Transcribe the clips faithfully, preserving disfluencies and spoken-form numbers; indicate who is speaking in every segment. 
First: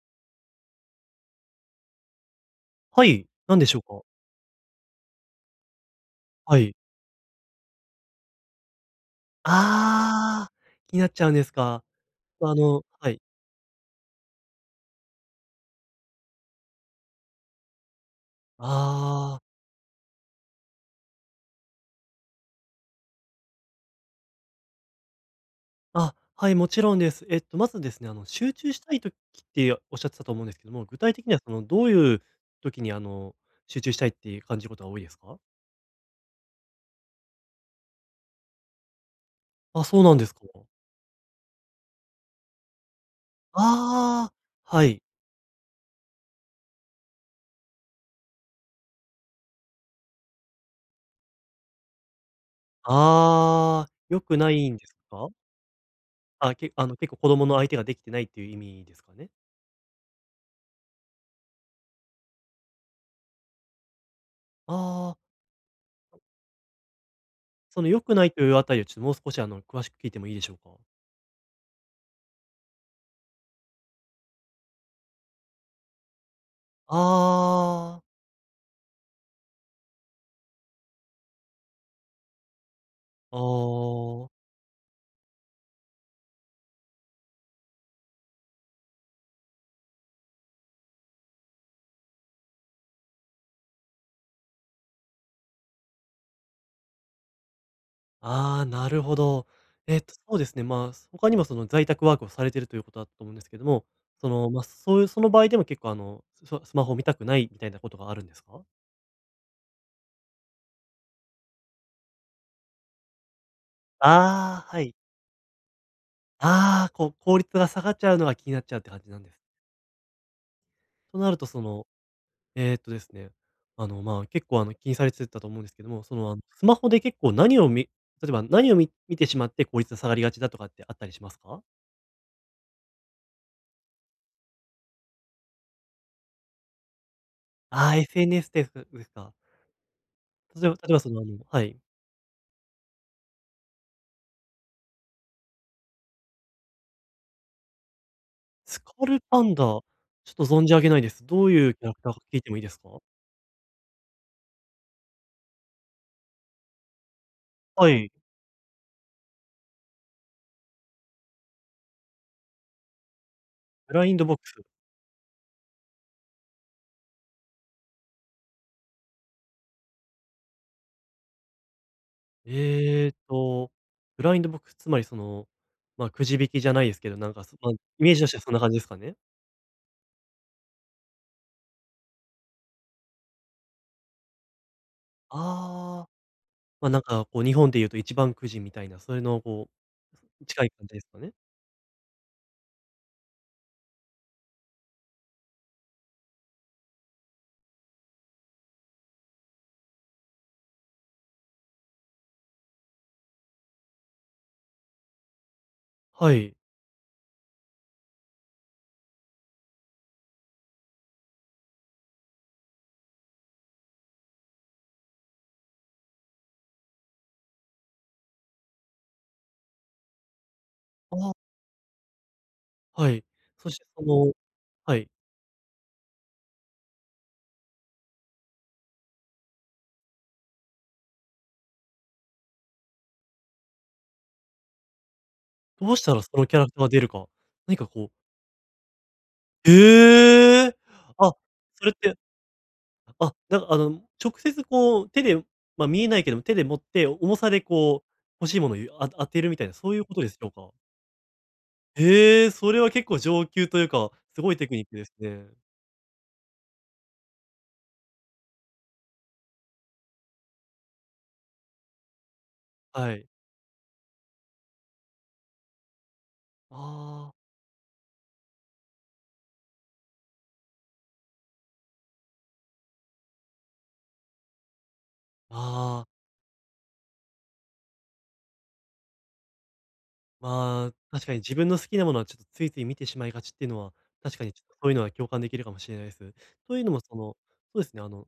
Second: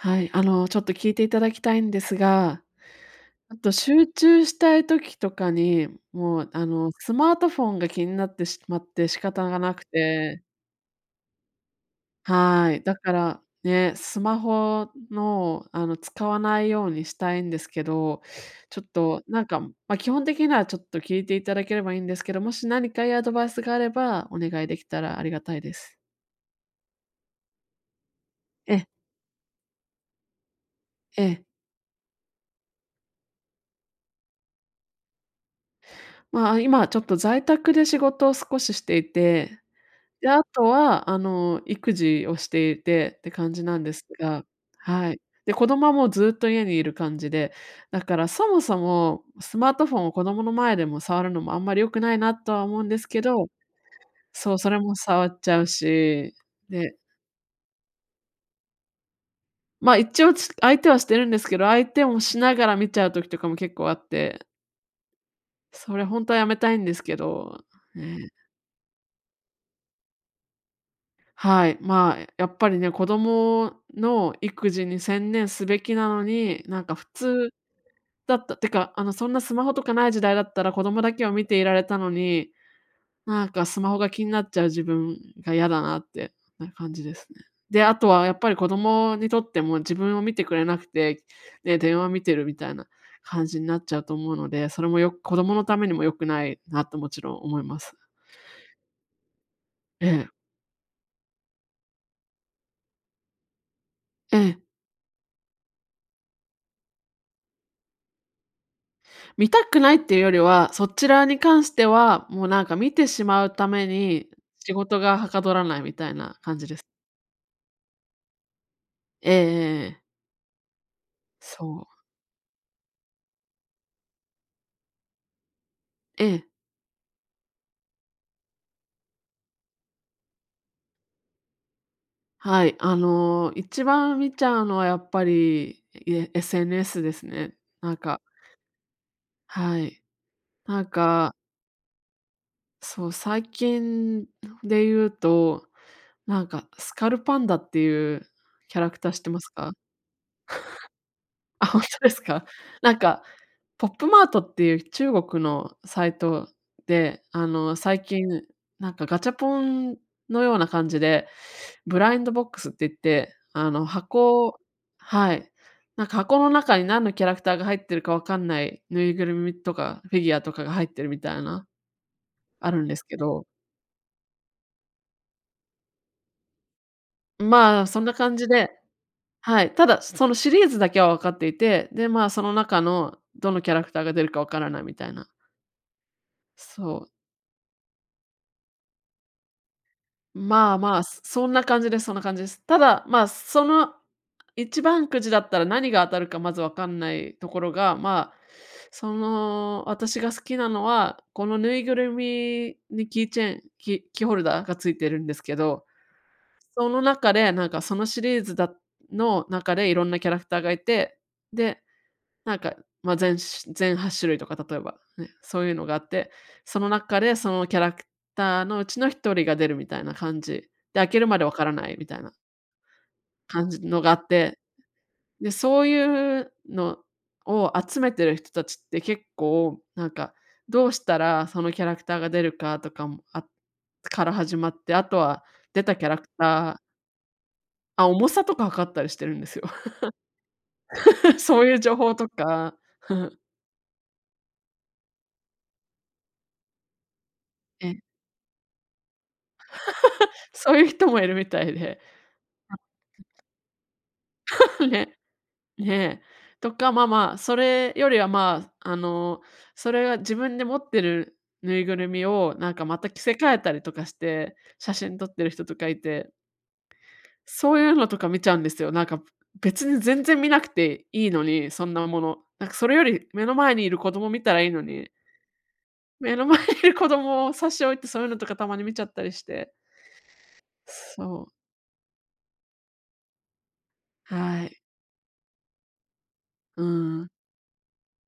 Speaker 1: はい、あの、ちょっと聞いていただきたいんですが、
Speaker 2: はい、な
Speaker 1: あ
Speaker 2: んで
Speaker 1: と
Speaker 2: しょうか？
Speaker 1: 集中したい時とかに、もう、
Speaker 2: は
Speaker 1: あ
Speaker 2: い。
Speaker 1: の、スマートフォンが気になってしまって仕方がなくて。
Speaker 2: ああ、気になっちゃうんですか。あ
Speaker 1: はい。
Speaker 2: の
Speaker 1: だ
Speaker 2: は
Speaker 1: か
Speaker 2: い。
Speaker 1: ら、ね、スマホの、あの、使わないようにしたいんですけど、ちょっと、
Speaker 2: ああ。
Speaker 1: なんか、ま、基本的にはちょっと聞いていただければいいんですけど、もしなにかいいアドバイスがあればお願いできたらありがたいです。
Speaker 2: あ、はい、もちろんです。えっと、まずですね、あの、集中し
Speaker 1: え。
Speaker 2: たい時っておっしゃってたと思うんですけども、具体
Speaker 1: え
Speaker 2: 的には、
Speaker 1: え。
Speaker 2: その、どういう時に、あの、集中したいって感じることが多いですか？
Speaker 1: まあ、あ、今ちょっと在宅で仕事を少ししていて、
Speaker 2: あ、そうなんで
Speaker 1: で、
Speaker 2: すか。
Speaker 1: あとは、あの、育児をしていてって感じなんです
Speaker 2: ああ、
Speaker 1: が、
Speaker 2: はい。
Speaker 1: はい。で、子供はもうずっと家にいる感じで、だからそもそもスマートフォンを子供の前でも触るのもあんまり良くないなとは思うんですけど
Speaker 2: ああ、良くな
Speaker 1: そう、
Speaker 2: い
Speaker 1: そ
Speaker 2: ん
Speaker 1: れ
Speaker 2: で
Speaker 1: も
Speaker 2: す
Speaker 1: 触
Speaker 2: か？
Speaker 1: っちゃうし、
Speaker 2: あ、けあ
Speaker 1: で
Speaker 2: の、結構子供の相手ができてないっていう意味ですかね？
Speaker 1: ま、一応、つ相手はしてるんですけど、相手をしながら見ちゃう時とかも結構あって。
Speaker 2: あ
Speaker 1: それ、ほ
Speaker 2: あ。
Speaker 1: んとはやめたいんですけど、
Speaker 2: その良くな
Speaker 1: ね。
Speaker 2: いというあたりを、ちょもう少し、あの、詳しく聞いてもいいでしょうか？
Speaker 1: はい、まあ、やっぱりね、子供の育児に専念すべきなのに、なんか普通
Speaker 2: ああ。
Speaker 1: だったってか、あの、そんなスマホとかない時代だったら子供だけを見ていられたのに、
Speaker 2: あ
Speaker 1: なんかスマホが気
Speaker 2: あ。
Speaker 1: になっちゃう自分がやだなってな感じですね。で、あとはやっぱり子供にとっても自分を見てくれなくて、で、電話を見てるみたいな感じになっちゃうと思うので、それもよく子供のためにも良くないなと、もちろん思います。
Speaker 2: ああ、なるほど。えっ
Speaker 1: え
Speaker 2: と
Speaker 1: え。
Speaker 2: そうですね、まあ、他にも、その、在宅ワークをされてるということだったと思うんですけども、その、
Speaker 1: ええ。
Speaker 2: ま、そういう、その場合でも結構、あの、スマスマホを見たくないみたいなことがあるんですか？
Speaker 1: 見たくないっていうよりは、そちらに関しては、もう、なんか、見てしまうために
Speaker 2: あ
Speaker 1: 仕
Speaker 2: あ、はい。
Speaker 1: 事がはかどらないみたいな感じです。
Speaker 2: ああ、こう、効率が下がっちゃうのが気になっちゃうって感じなん
Speaker 1: ええ
Speaker 2: です。
Speaker 1: ええええ。
Speaker 2: となると、そ
Speaker 1: そ
Speaker 2: の、
Speaker 1: う。
Speaker 2: ええとですね、あの、まあ、結構、あの、気にされてたと思うんですけども、そ
Speaker 1: え
Speaker 2: の、あの、
Speaker 1: え。
Speaker 2: スマホで結構何をみ例えば何をみ見てしまって、効率が下がりがちだとかってあったりしますか？
Speaker 1: はい、あの、一番見ちゃうのはやっぱり、いえ SNS ですね。
Speaker 2: あ
Speaker 1: な
Speaker 2: あ、
Speaker 1: んか
Speaker 2: SNS ですですか。
Speaker 1: はい、
Speaker 2: 例えば例
Speaker 1: なん
Speaker 2: えば、その、あ
Speaker 1: か
Speaker 2: のはい。
Speaker 1: そう、最近でいうと、なんか、スカルパンダっていうキ
Speaker 2: ス
Speaker 1: ャラ
Speaker 2: カ
Speaker 1: クター知
Speaker 2: ル
Speaker 1: ってま
Speaker 2: パ
Speaker 1: す
Speaker 2: ンダ、ち
Speaker 1: か？
Speaker 2: ょっと存じ上げないです。どう
Speaker 1: あ、
Speaker 2: いう
Speaker 1: ほん
Speaker 2: キャ
Speaker 1: と
Speaker 2: ラク
Speaker 1: で
Speaker 2: ターか
Speaker 1: す
Speaker 2: 聞い
Speaker 1: か？
Speaker 2: てもいいです
Speaker 1: な
Speaker 2: か？
Speaker 1: んか、ポップマートっていう中国のサイトで、あの、
Speaker 2: は
Speaker 1: 最
Speaker 2: い。
Speaker 1: 近、なんか、ガチャポンのような感じで、ブラインドボックスって言って、あの、
Speaker 2: ブラインドボッ
Speaker 1: 箱
Speaker 2: クス。
Speaker 1: をはい、なんか箱の中に何のキャラクターが入ってるかわかんないぬいぐるみとかフィギュアとかが入ってるみたいな、あるんです
Speaker 2: えっ
Speaker 1: けど。
Speaker 2: と、ブラインドボックス、つまり、その、ま、くじ引きじゃないですけど、なんか、そんなイ
Speaker 1: まあ、そん
Speaker 2: メ
Speaker 1: な
Speaker 2: ージとし
Speaker 1: 感
Speaker 2: ては
Speaker 1: じ
Speaker 2: そんな感
Speaker 1: で
Speaker 2: じですかね？
Speaker 1: はい、ただそのシリーズだけはわかっていて、で、まあ、その中のどのキャラクターが出るかわからないみたいな。
Speaker 2: ああ、まあ、
Speaker 1: そ
Speaker 2: なん
Speaker 1: う。
Speaker 2: か、こう、日本で言うと一番くじみたいな、そういうのを、こう、
Speaker 1: ん、
Speaker 2: 近い
Speaker 1: まあ
Speaker 2: 感じ
Speaker 1: ま
Speaker 2: で
Speaker 1: あ、
Speaker 2: すかね？
Speaker 1: そんな感じですそんな感じです。ただ、まあ、その一番くじだったら何が当たるかまず分かんないところが、まあ、その私が好きなのは、このぬいぐるみにキーチェン、きキーホルダーが付いてるんですけど、
Speaker 2: はい。
Speaker 1: その中で、なんか、そのシリーズだの中で色んなキャラクターがいて、で、なんか、ま、全し全はっしゅるいとか、例えば、ね、そういうのがあって、その中でそのキャラクターのうちのひとりが出るみたいな感じ。で、開
Speaker 2: あ
Speaker 1: ける
Speaker 2: あ。
Speaker 1: までわからないみたいな。
Speaker 2: はい。
Speaker 1: 感
Speaker 2: そし
Speaker 1: じ
Speaker 2: て、
Speaker 1: の
Speaker 2: そ
Speaker 1: があっ
Speaker 2: の
Speaker 1: て。
Speaker 2: はい。
Speaker 1: で、そういうのを集めてる人達って、結構、なんか、どうしたらそのキャラクターが出るかとかもあから始まって、後は出
Speaker 2: どう
Speaker 1: た
Speaker 2: し
Speaker 1: キャ
Speaker 2: た
Speaker 1: ラ
Speaker 2: ら
Speaker 1: ク
Speaker 2: そのキャラク
Speaker 1: ター
Speaker 2: ター出るか、何か、こ
Speaker 1: あ、
Speaker 2: う
Speaker 1: 重さとか測ったりしてるんですよ。
Speaker 2: へえ！あ、
Speaker 1: そういう
Speaker 2: それっ
Speaker 1: 情報
Speaker 2: て
Speaker 1: とか
Speaker 2: あ、なんか、あの、直接、こう、手で、ま、見えないけども、手で持って重さで、
Speaker 1: ええ。
Speaker 2: こう、欲しいものをゆあ当てるみたいな、そういうことですしょ うか？
Speaker 1: そういう人もいるみたいで。
Speaker 2: へえ、それは結構上級というか、すごいテクニッ クです
Speaker 1: ね、
Speaker 2: ね。
Speaker 1: ねえ。とか、まあまあ、それよりは、まあ、あの、それが自分で持ってるぬいぐるみを、なんかまた
Speaker 2: は
Speaker 1: 着
Speaker 2: い。
Speaker 1: せ替えたりとかして写真撮ってる人とかいて。
Speaker 2: ああ。
Speaker 1: そういうのとか見ちゃうんですよ。なんか、別に全然見なくていいのに、そんなもの。なんか、それより目の前にいる子供見たらいいのに。
Speaker 2: ああ。
Speaker 1: 目の前にいる子供を差し置いて、そういうのとかたまに見ちゃったりして。
Speaker 2: まあ、確かに
Speaker 1: そう。
Speaker 2: 自分の好きなものは、ちょっとついつい見てしまいがちっていうのは、確かにちょ
Speaker 1: は
Speaker 2: っと
Speaker 1: い。
Speaker 2: そういうのは共感できるかもしれないです。とい
Speaker 1: うー
Speaker 2: うのも、そ
Speaker 1: ん。
Speaker 2: の、そうですね、あの、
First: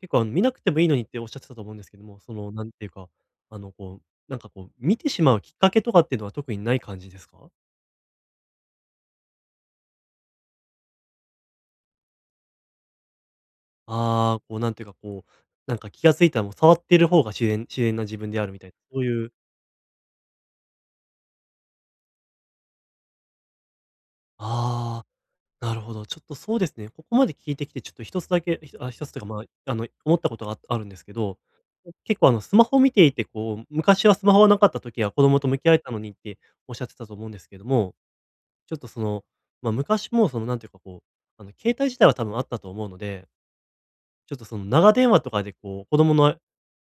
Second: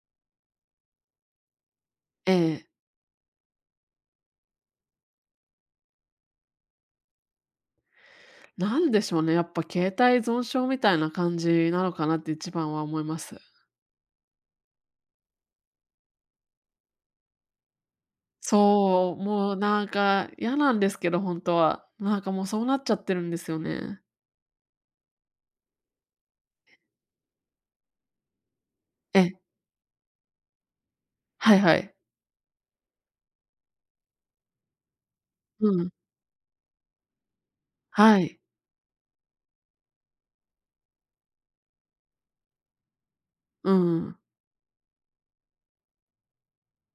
Speaker 2: 結構、あの、見なくてもいいのにっておっしゃってたと思うんですけども、その、
Speaker 1: ええ。
Speaker 2: なんていうか、あの、こう、なんか、こう、見てしまうきっかけとかってのは特にない感じですか？
Speaker 1: なんでしょうね、やっぱ携帯依存症みたいな感じなのかなって一番は思います。
Speaker 2: ああ、こう、なんていうか、こう、なんか気が付いたら、もう触ってる方が自然自然な自分であるみたいな、そう
Speaker 1: そう、
Speaker 2: いう
Speaker 1: もう、なんか、嫌なんですけど、本当は。なんか、もう、そうなっちゃってるんですよね。
Speaker 2: ああ、なるほど。ちょっとそうですね。ここまで聞いてきて、ちょっとひとつだけ、え、ああ、ひとつっ
Speaker 1: え
Speaker 2: てか、
Speaker 1: え。
Speaker 2: まあ、あの、思ったことがああるんですけど、
Speaker 1: はいは
Speaker 2: ん、
Speaker 1: い。
Speaker 2: 結構あの、スマホ見ていて、こう、昔はスマホはなかった時は子供と向き
Speaker 1: う
Speaker 2: 合え
Speaker 1: ん。
Speaker 2: たのにっておっしゃってたと思うんですけども、
Speaker 1: はい。
Speaker 2: ちょっと、その、ま、昔も、その、なんていうか、こう、あの、携帯自体は多分あったと思うので
Speaker 1: うんうん。
Speaker 2: ちょっとその、長電話とかで、こう、子供のえ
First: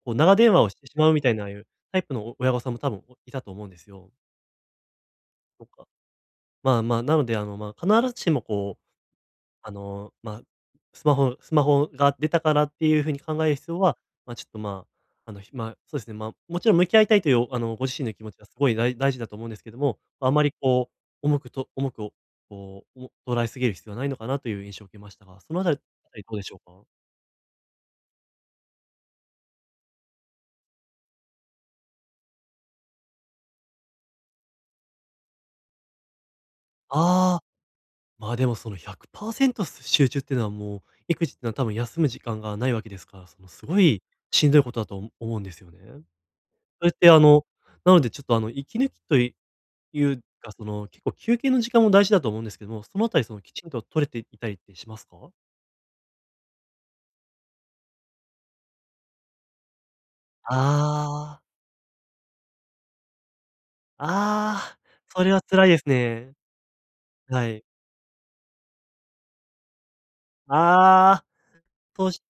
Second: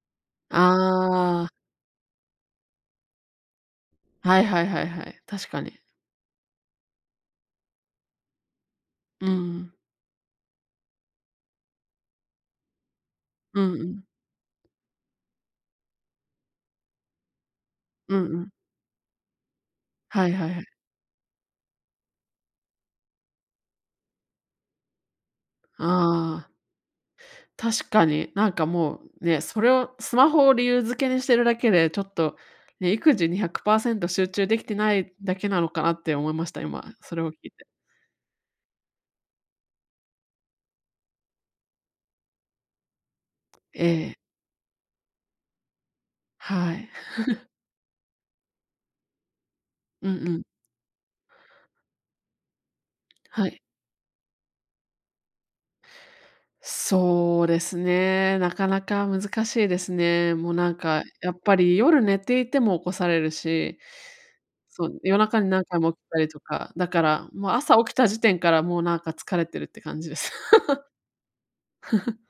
Speaker 2: こう、長電話をしてしまうみたいな、
Speaker 1: あ
Speaker 2: あ
Speaker 1: あ。
Speaker 2: あいうタイプのお親御さんも多分おいたと思うんですよ。
Speaker 1: はいはいはいはい。確か
Speaker 2: と
Speaker 1: に。
Speaker 2: か。まあまあ、なので、あの、ま、必ずしも、こう、
Speaker 1: うー
Speaker 2: あ
Speaker 1: ん。
Speaker 2: の、ま、スマホスマホが出たからっていう風に考える
Speaker 1: う
Speaker 2: 必要
Speaker 1: んう
Speaker 2: は、
Speaker 1: ん。
Speaker 2: ま、ちょっと、まあ、あの、ひまそうですね、ま、もちろん向き合いたいという、あの、ご自身の
Speaker 1: う
Speaker 2: 気
Speaker 1: ん
Speaker 2: 持ち
Speaker 1: う
Speaker 2: は、
Speaker 1: ん。
Speaker 2: すごいだい大事だと思うんですけども、
Speaker 1: は
Speaker 2: ま、あ
Speaker 1: い
Speaker 2: ま
Speaker 1: はい
Speaker 2: り、
Speaker 1: はい。
Speaker 2: こう、重くと重くおこう、を捉えすぎる必要はないのかなという印象を受けましたが、そのあたりあたりどうで
Speaker 1: ああ。
Speaker 2: しょうか。
Speaker 1: 確かに。なんか、もうね、それをスマホを理由づけにしてるだけで、ちょっとね、育児にひゃくパーセント集中できてないだけなのかな、って思いました。今、それを聞
Speaker 2: ああ。
Speaker 1: いて。
Speaker 2: ま、でも、その、ひゃくパーセント集中っていうのはもう、育児ってのは多分休む時間がないわけですから、その、すご
Speaker 1: え
Speaker 2: い
Speaker 1: え。
Speaker 2: しんどいことだとおも思うんですよね。
Speaker 1: は
Speaker 2: そ
Speaker 1: い。
Speaker 2: れって、あの、なのでちょっと、あの、息抜きというい
Speaker 1: うん
Speaker 2: う
Speaker 1: うん。
Speaker 2: が、その、結構休憩の時間も大事だと思うんですけども、そのあたり、その、
Speaker 1: は
Speaker 2: き
Speaker 1: い。
Speaker 2: ちんと取れていたりってしますか？
Speaker 1: そうですね、なかなか難しいですね。もう、なんか、やっ
Speaker 2: ああ。
Speaker 1: ぱり夜寝ていても起こされるし
Speaker 2: ああ、
Speaker 1: そう、夜
Speaker 2: それは
Speaker 1: 中に何
Speaker 2: 辛いで
Speaker 1: 回
Speaker 2: す
Speaker 1: も起きたり
Speaker 2: ね。
Speaker 1: とか、だから
Speaker 2: は
Speaker 1: もう
Speaker 2: い。
Speaker 1: 朝起きた時点から、もう、なんか疲れてるって感じです。
Speaker 2: ああ、と し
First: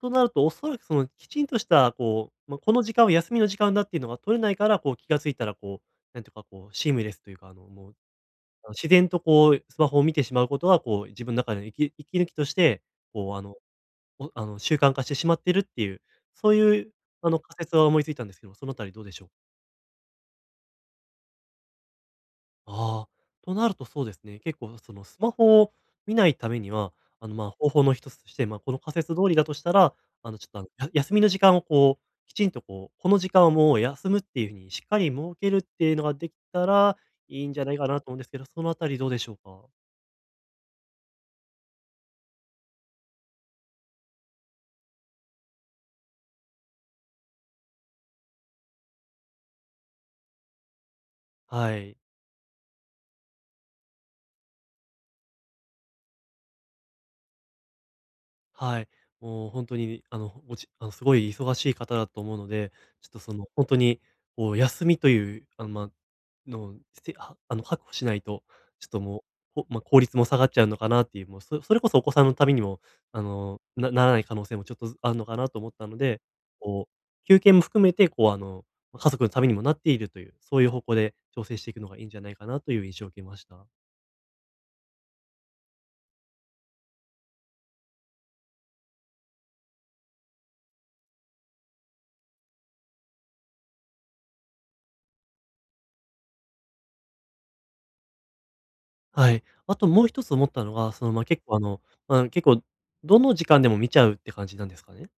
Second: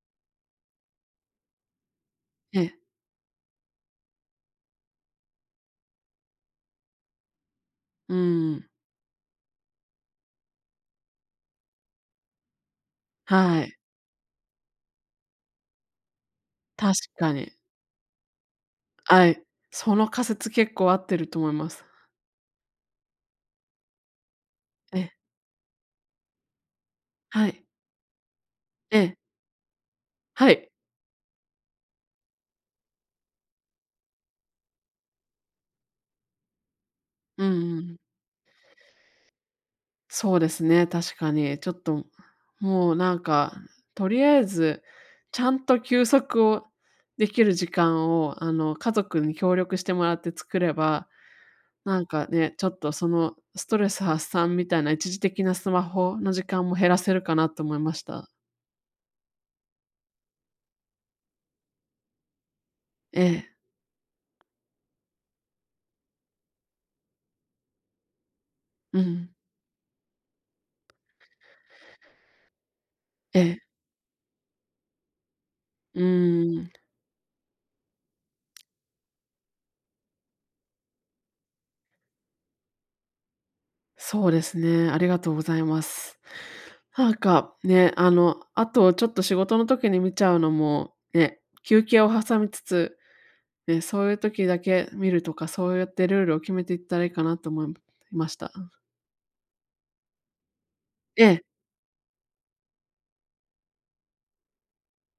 Speaker 2: となると、おそらく、その、きちんとした、こう、ま、
Speaker 1: ええ。
Speaker 2: この時間は休みの時間だっていうのが取れないから、こう、気が付いたら、こう、なんていうか、こう、シームレスというか、あの、もう
Speaker 1: うーん。
Speaker 2: あの、自然とこうスマホを見てしまうことは、こう、自分の中で息息抜きとして、こう、あの、
Speaker 1: はい。
Speaker 2: おあの、習慣化してしまってるっていう、そういう、
Speaker 1: 確
Speaker 2: あ
Speaker 1: か
Speaker 2: の、
Speaker 1: に。
Speaker 2: 仮説は思いついたんですけど、その辺りどうでし
Speaker 1: あ
Speaker 2: ょう？
Speaker 1: い、その仮説結構合ってると思います。
Speaker 2: ああ。となると、そうですね。結構、その、
Speaker 1: え。
Speaker 2: スマホを見ないためには、あの、ま
Speaker 1: は
Speaker 2: あ、
Speaker 1: い。
Speaker 2: 方法の一つとして、ま、この仮
Speaker 1: え
Speaker 2: 説
Speaker 1: え。
Speaker 2: 通りだとしたら、あの、ちょ
Speaker 1: は
Speaker 2: っと、あ
Speaker 1: い。
Speaker 2: の、や休みの時間をこう、きちんとこう、この時間はもう休むっていう風にしっかり設けるっていうのができたら、い
Speaker 1: うん
Speaker 2: いんじゃな
Speaker 1: うん
Speaker 2: い
Speaker 1: う
Speaker 2: か
Speaker 1: ん。
Speaker 2: なと思うんですけど、そのあたりどうでしょうか？
Speaker 1: そうですね、確かに。ちょっと、もう、なんか、とりあえずちゃんと休息をできる時間を、あの、家族に協力してもらって作れば、
Speaker 2: はい。
Speaker 1: なんかね、ちょっとそのストレス発散みたいな一時的なスマホの時間も減らせるかなっと思いました。
Speaker 2: はい。もうほんとに、あの、ほおちあの、すごい忙しい方だと思うので、ちょっと、その、
Speaker 1: ええ
Speaker 2: ほんとに、お休みという、あの、まのすては、あの、はくほしないと、ちょっ
Speaker 1: う
Speaker 2: とも
Speaker 1: ん。
Speaker 2: う、おま、効率も下がっちゃうのかなっていう、もう、そそれこそお子さんのためにも、あ
Speaker 1: え
Speaker 2: の、
Speaker 1: え。
Speaker 2: なならない可能性もちょっとずあんのかなと思ったの
Speaker 1: う
Speaker 2: で、
Speaker 1: ーん。
Speaker 2: こう、休憩も含めて、こう、あの、ま、家族のためにもなっているという、そういう方向で調整していくのがいいんじゃないかなという印象を受けました。
Speaker 1: そうですね、ありがとうございます。はか、ね、あの、あと、ちょっと仕事の時に見ちゃうのもね、休憩を挟みつつね、そういう時だけ見るとか、そうやってルールを決めていったらいいかなと思いました。うん。
Speaker 2: はい。あともう一つ思ったのが、その、
Speaker 1: え
Speaker 2: ま、
Speaker 1: え。
Speaker 2: 結構、あの、まあ、結構どの時間でも見ちゃうって感じなんですかね？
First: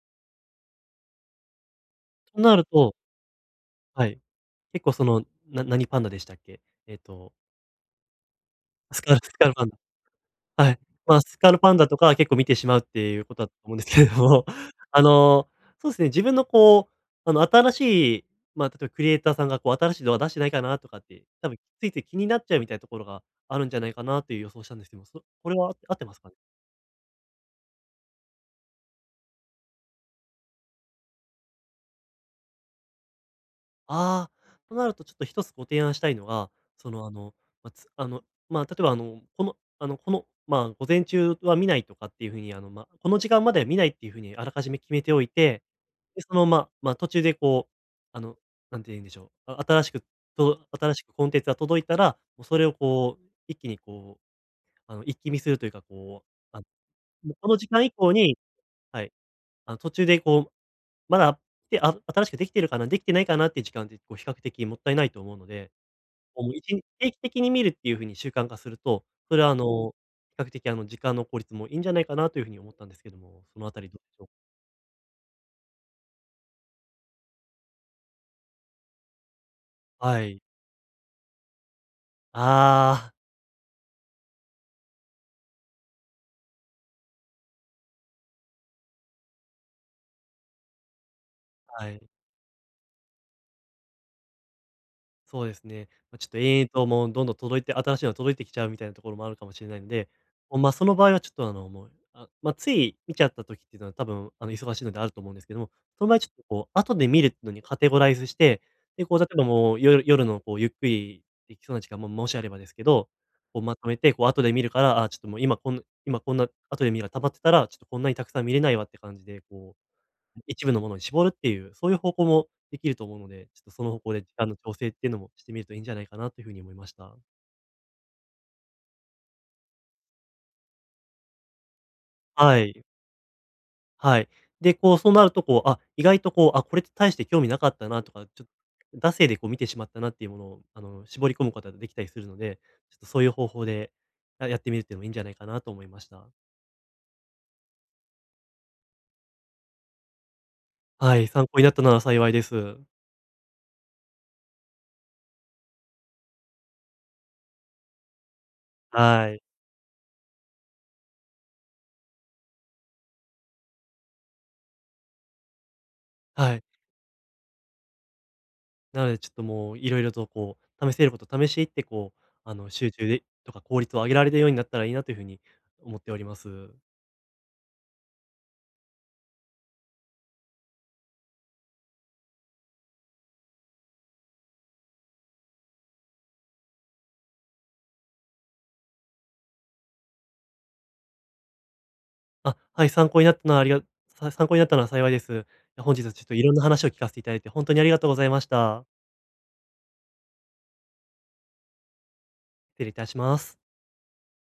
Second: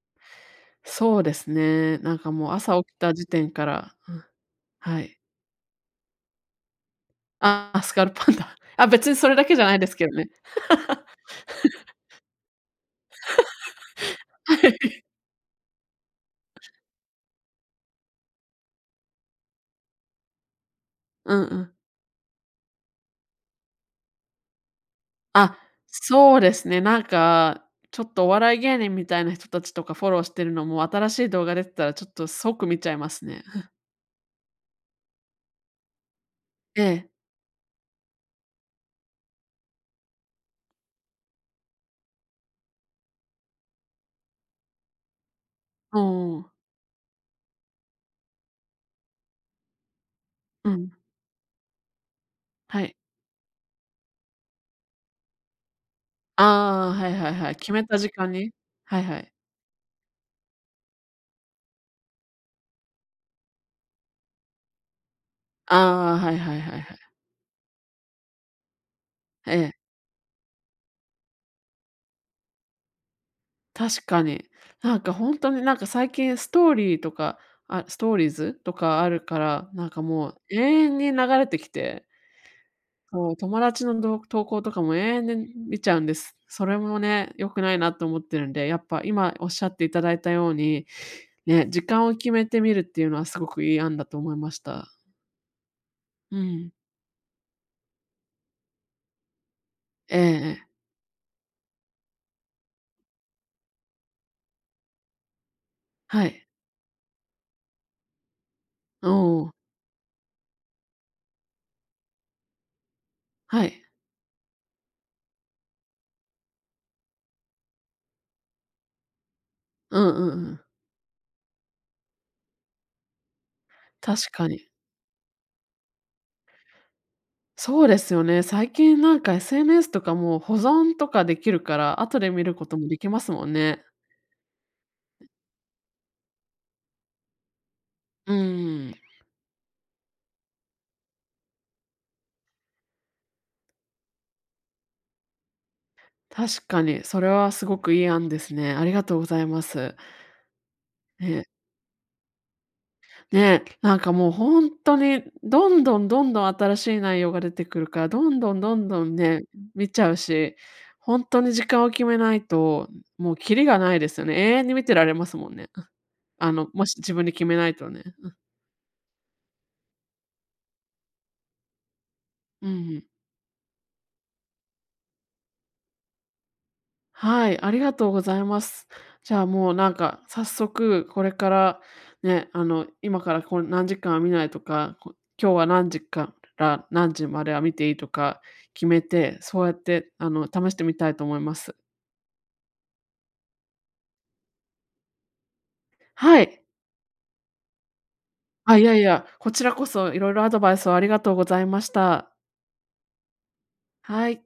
Speaker 1: そうですね、なんか
Speaker 2: と
Speaker 1: もう
Speaker 2: なる
Speaker 1: 朝
Speaker 2: と
Speaker 1: 起きた時点から
Speaker 2: は
Speaker 1: う
Speaker 2: い。
Speaker 1: ん、
Speaker 2: 結構
Speaker 1: は
Speaker 2: そ
Speaker 1: い。
Speaker 2: の、な何パンダでしたっけ、えっと
Speaker 1: ああ、スカルパンダ。あ、
Speaker 2: ス
Speaker 1: 別に
Speaker 2: カル
Speaker 1: そ
Speaker 2: ス
Speaker 1: れだ
Speaker 2: カル
Speaker 1: けじ
Speaker 2: パ
Speaker 1: ゃ
Speaker 2: ン
Speaker 1: ないですけどね。
Speaker 2: ダ。はい。ま、スカルパンダ とかは結構見てしまうっていうことだと思うんですけれど も、
Speaker 1: は
Speaker 2: あ
Speaker 1: い。
Speaker 2: の、そうすね、自分の、こう、あの、新しい、まあ、例えばクリエイターさんが、こう、新しい動画出してないかなとかって、
Speaker 1: うん
Speaker 2: 多
Speaker 1: う
Speaker 2: 分
Speaker 1: ん。
Speaker 2: ついつい気になっちゃうみたいところがあるんじゃないかなっていう予想したんですけども、そ、これ
Speaker 1: あ、
Speaker 2: は合ってますかね。
Speaker 1: そうですね。なんか、ちょっとお笑い芸人みたいな人たちとかフォローしてるのも、新しい動画出てたらちょっと即見ちゃいますね。
Speaker 2: ああ、となると、ちょっと一つご提案したいのが、
Speaker 1: え
Speaker 2: そ
Speaker 1: え。
Speaker 2: の、あの、ま、つあの、まあ、例えば、あの、この、あの、この、まあ、午前中は見ないとかっていう風に、あの、ま、この時間までは見ないっていう風にあらかじめ決めておいて、
Speaker 1: お
Speaker 2: で、そ
Speaker 1: お
Speaker 2: の、
Speaker 1: お。
Speaker 2: まま、途中で、こう、あの、何て言うんでしょう、あ新しく届
Speaker 1: うん。
Speaker 2: 新しくコンテンツが届いたら、も、それを、
Speaker 1: はい。
Speaker 2: こう、一気に、こう、あの、一気見するというか、こう、あの、
Speaker 1: ああ、はいは
Speaker 2: も
Speaker 1: い
Speaker 2: うこ
Speaker 1: はい、
Speaker 2: の時
Speaker 1: 決め
Speaker 2: 間以
Speaker 1: た時
Speaker 2: 降
Speaker 1: 間
Speaker 2: に
Speaker 1: に。は
Speaker 2: は
Speaker 1: い
Speaker 2: い、
Speaker 1: はい。
Speaker 2: あの、途中で、こう、まだ、てあ新しくできてるかな、できてないかなって時間って、こ、比較的もったいないと思うので、
Speaker 1: ああ、はい
Speaker 2: おも、
Speaker 1: はい
Speaker 2: い
Speaker 1: は
Speaker 2: ちん
Speaker 1: いはい。
Speaker 2: 定期的に見るっていう風に習慣化すると、それは、
Speaker 1: え
Speaker 2: あ
Speaker 1: え。
Speaker 2: の、比較的、あの、時間の効率もいいんじゃないかなという風に思ったんですけども、そのあたりどうで
Speaker 1: 確か
Speaker 2: しょう。
Speaker 1: に。なんか、ほんとに、なんか、最近ストーリーとかあ、ストーリーズとかあるから、なんか、
Speaker 2: は
Speaker 1: も
Speaker 2: い。
Speaker 1: う永遠に流れてきて。
Speaker 2: ああ。
Speaker 1: もう、友達の動画投稿とかも永遠で見ちゃうんです。それもね、良くないなと思ってるんで、やっぱ今おっしゃっていただいたように、ね、時
Speaker 2: はい。
Speaker 1: 間を決めてみるっていうのはすごくいい案だと思いました。
Speaker 2: そうですね。ま、ちょっ
Speaker 1: う
Speaker 2: と延々
Speaker 1: ん。
Speaker 2: ともう、どんどん届いて新しいのが届いてきちゃうみたいなところもあるかもしれないんで、
Speaker 1: ええ
Speaker 2: こう、
Speaker 1: ええ。
Speaker 2: ま、その場合はちょっと、あの、もうあ、ま、つい見ちゃった時ってのは多分、あの、忙しいのであると思うんですけども、その場合
Speaker 1: は
Speaker 2: ちょっと、
Speaker 1: い。
Speaker 2: こう、後で見るってのにカテゴライズして、
Speaker 1: ん、
Speaker 2: で、こう、例え
Speaker 1: お
Speaker 2: ば
Speaker 1: お。
Speaker 2: もう夜夜の、こう、ゆっくりできそうな時間も、もしあればですけど、こう、
Speaker 1: は
Speaker 2: ま
Speaker 1: い。
Speaker 2: とめて、こう、後で見るから、ああ、ちょっともう今こぬ今こんな後で見るが溜まってたら、ちょっとこんなにたくさん見れないわって感じで、こ
Speaker 1: うんうんう
Speaker 2: う、
Speaker 1: ん。
Speaker 2: 一部のものに絞るっていう、そういう方向もできると思うので、ちょっとその方向で、
Speaker 1: 確
Speaker 2: あ
Speaker 1: か
Speaker 2: の、
Speaker 1: に。
Speaker 2: 調整っていうのもしてみるといいんじゃないかなという風に思いました。
Speaker 1: そうですよね。最近なんか SNS とかも保存とかできるから、後で見る
Speaker 2: は
Speaker 1: こと
Speaker 2: い。
Speaker 1: もできますもんね。
Speaker 2: はい。で、こう、そうなると、こう、あ、意外と、こう、あ、これって大して興味なかったなとか、
Speaker 1: うん
Speaker 2: ちょっ
Speaker 1: う
Speaker 2: と、
Speaker 1: ん。
Speaker 2: 惰性でこう見てしまったなっていうものを、あの、絞り込むことができたりするので、ちょっとそういう方法でややってみるってのもいいんじゃないかなと思いました。
Speaker 1: 確かに、それはすごくいい案ですね。ありがとうございます。
Speaker 2: はい、
Speaker 1: ええ。
Speaker 2: 参考になったなら幸いです。
Speaker 1: ね、なんかもうほんっとに、どんどん、どんどん新しい内容が出てくるから、どんどん、どんどん
Speaker 2: はい。
Speaker 1: ね、見ちゃうし、ほんとに時間を決めないと、もうきりがないですよね。永遠に見てられますもんね。あ。あ
Speaker 2: はい。
Speaker 1: のもし自分で決めないとね。うん。
Speaker 2: なので、ちょっともう色々と、こう、試せること試しいって、こう、あ
Speaker 1: う
Speaker 2: の、
Speaker 1: ん
Speaker 2: 集
Speaker 1: うん。
Speaker 2: 中で、とか効率を上げられるようになったらいいなというふうに思っております。
Speaker 1: はい、ありがとうございます。じゃあ、もう、なんか、早速これからね、あの、今から、こう、何時間は見ないとか、こう、今日は何時から何時までは見ていいとか決めて、そうやって、あの、試してみたいと思います。
Speaker 2: あ、はい、参考になったのは、ありがさ参考になったなら幸いです。え、本日はちょっと
Speaker 1: は
Speaker 2: いろん
Speaker 1: い。
Speaker 2: な話を聞かせていただいて、ほんとにありがとうございまし
Speaker 1: あ、
Speaker 2: た。
Speaker 1: いやいや、こちらこそ色々アドバイスをありがとうございました。
Speaker 2: 失礼いたします。
Speaker 1: はい。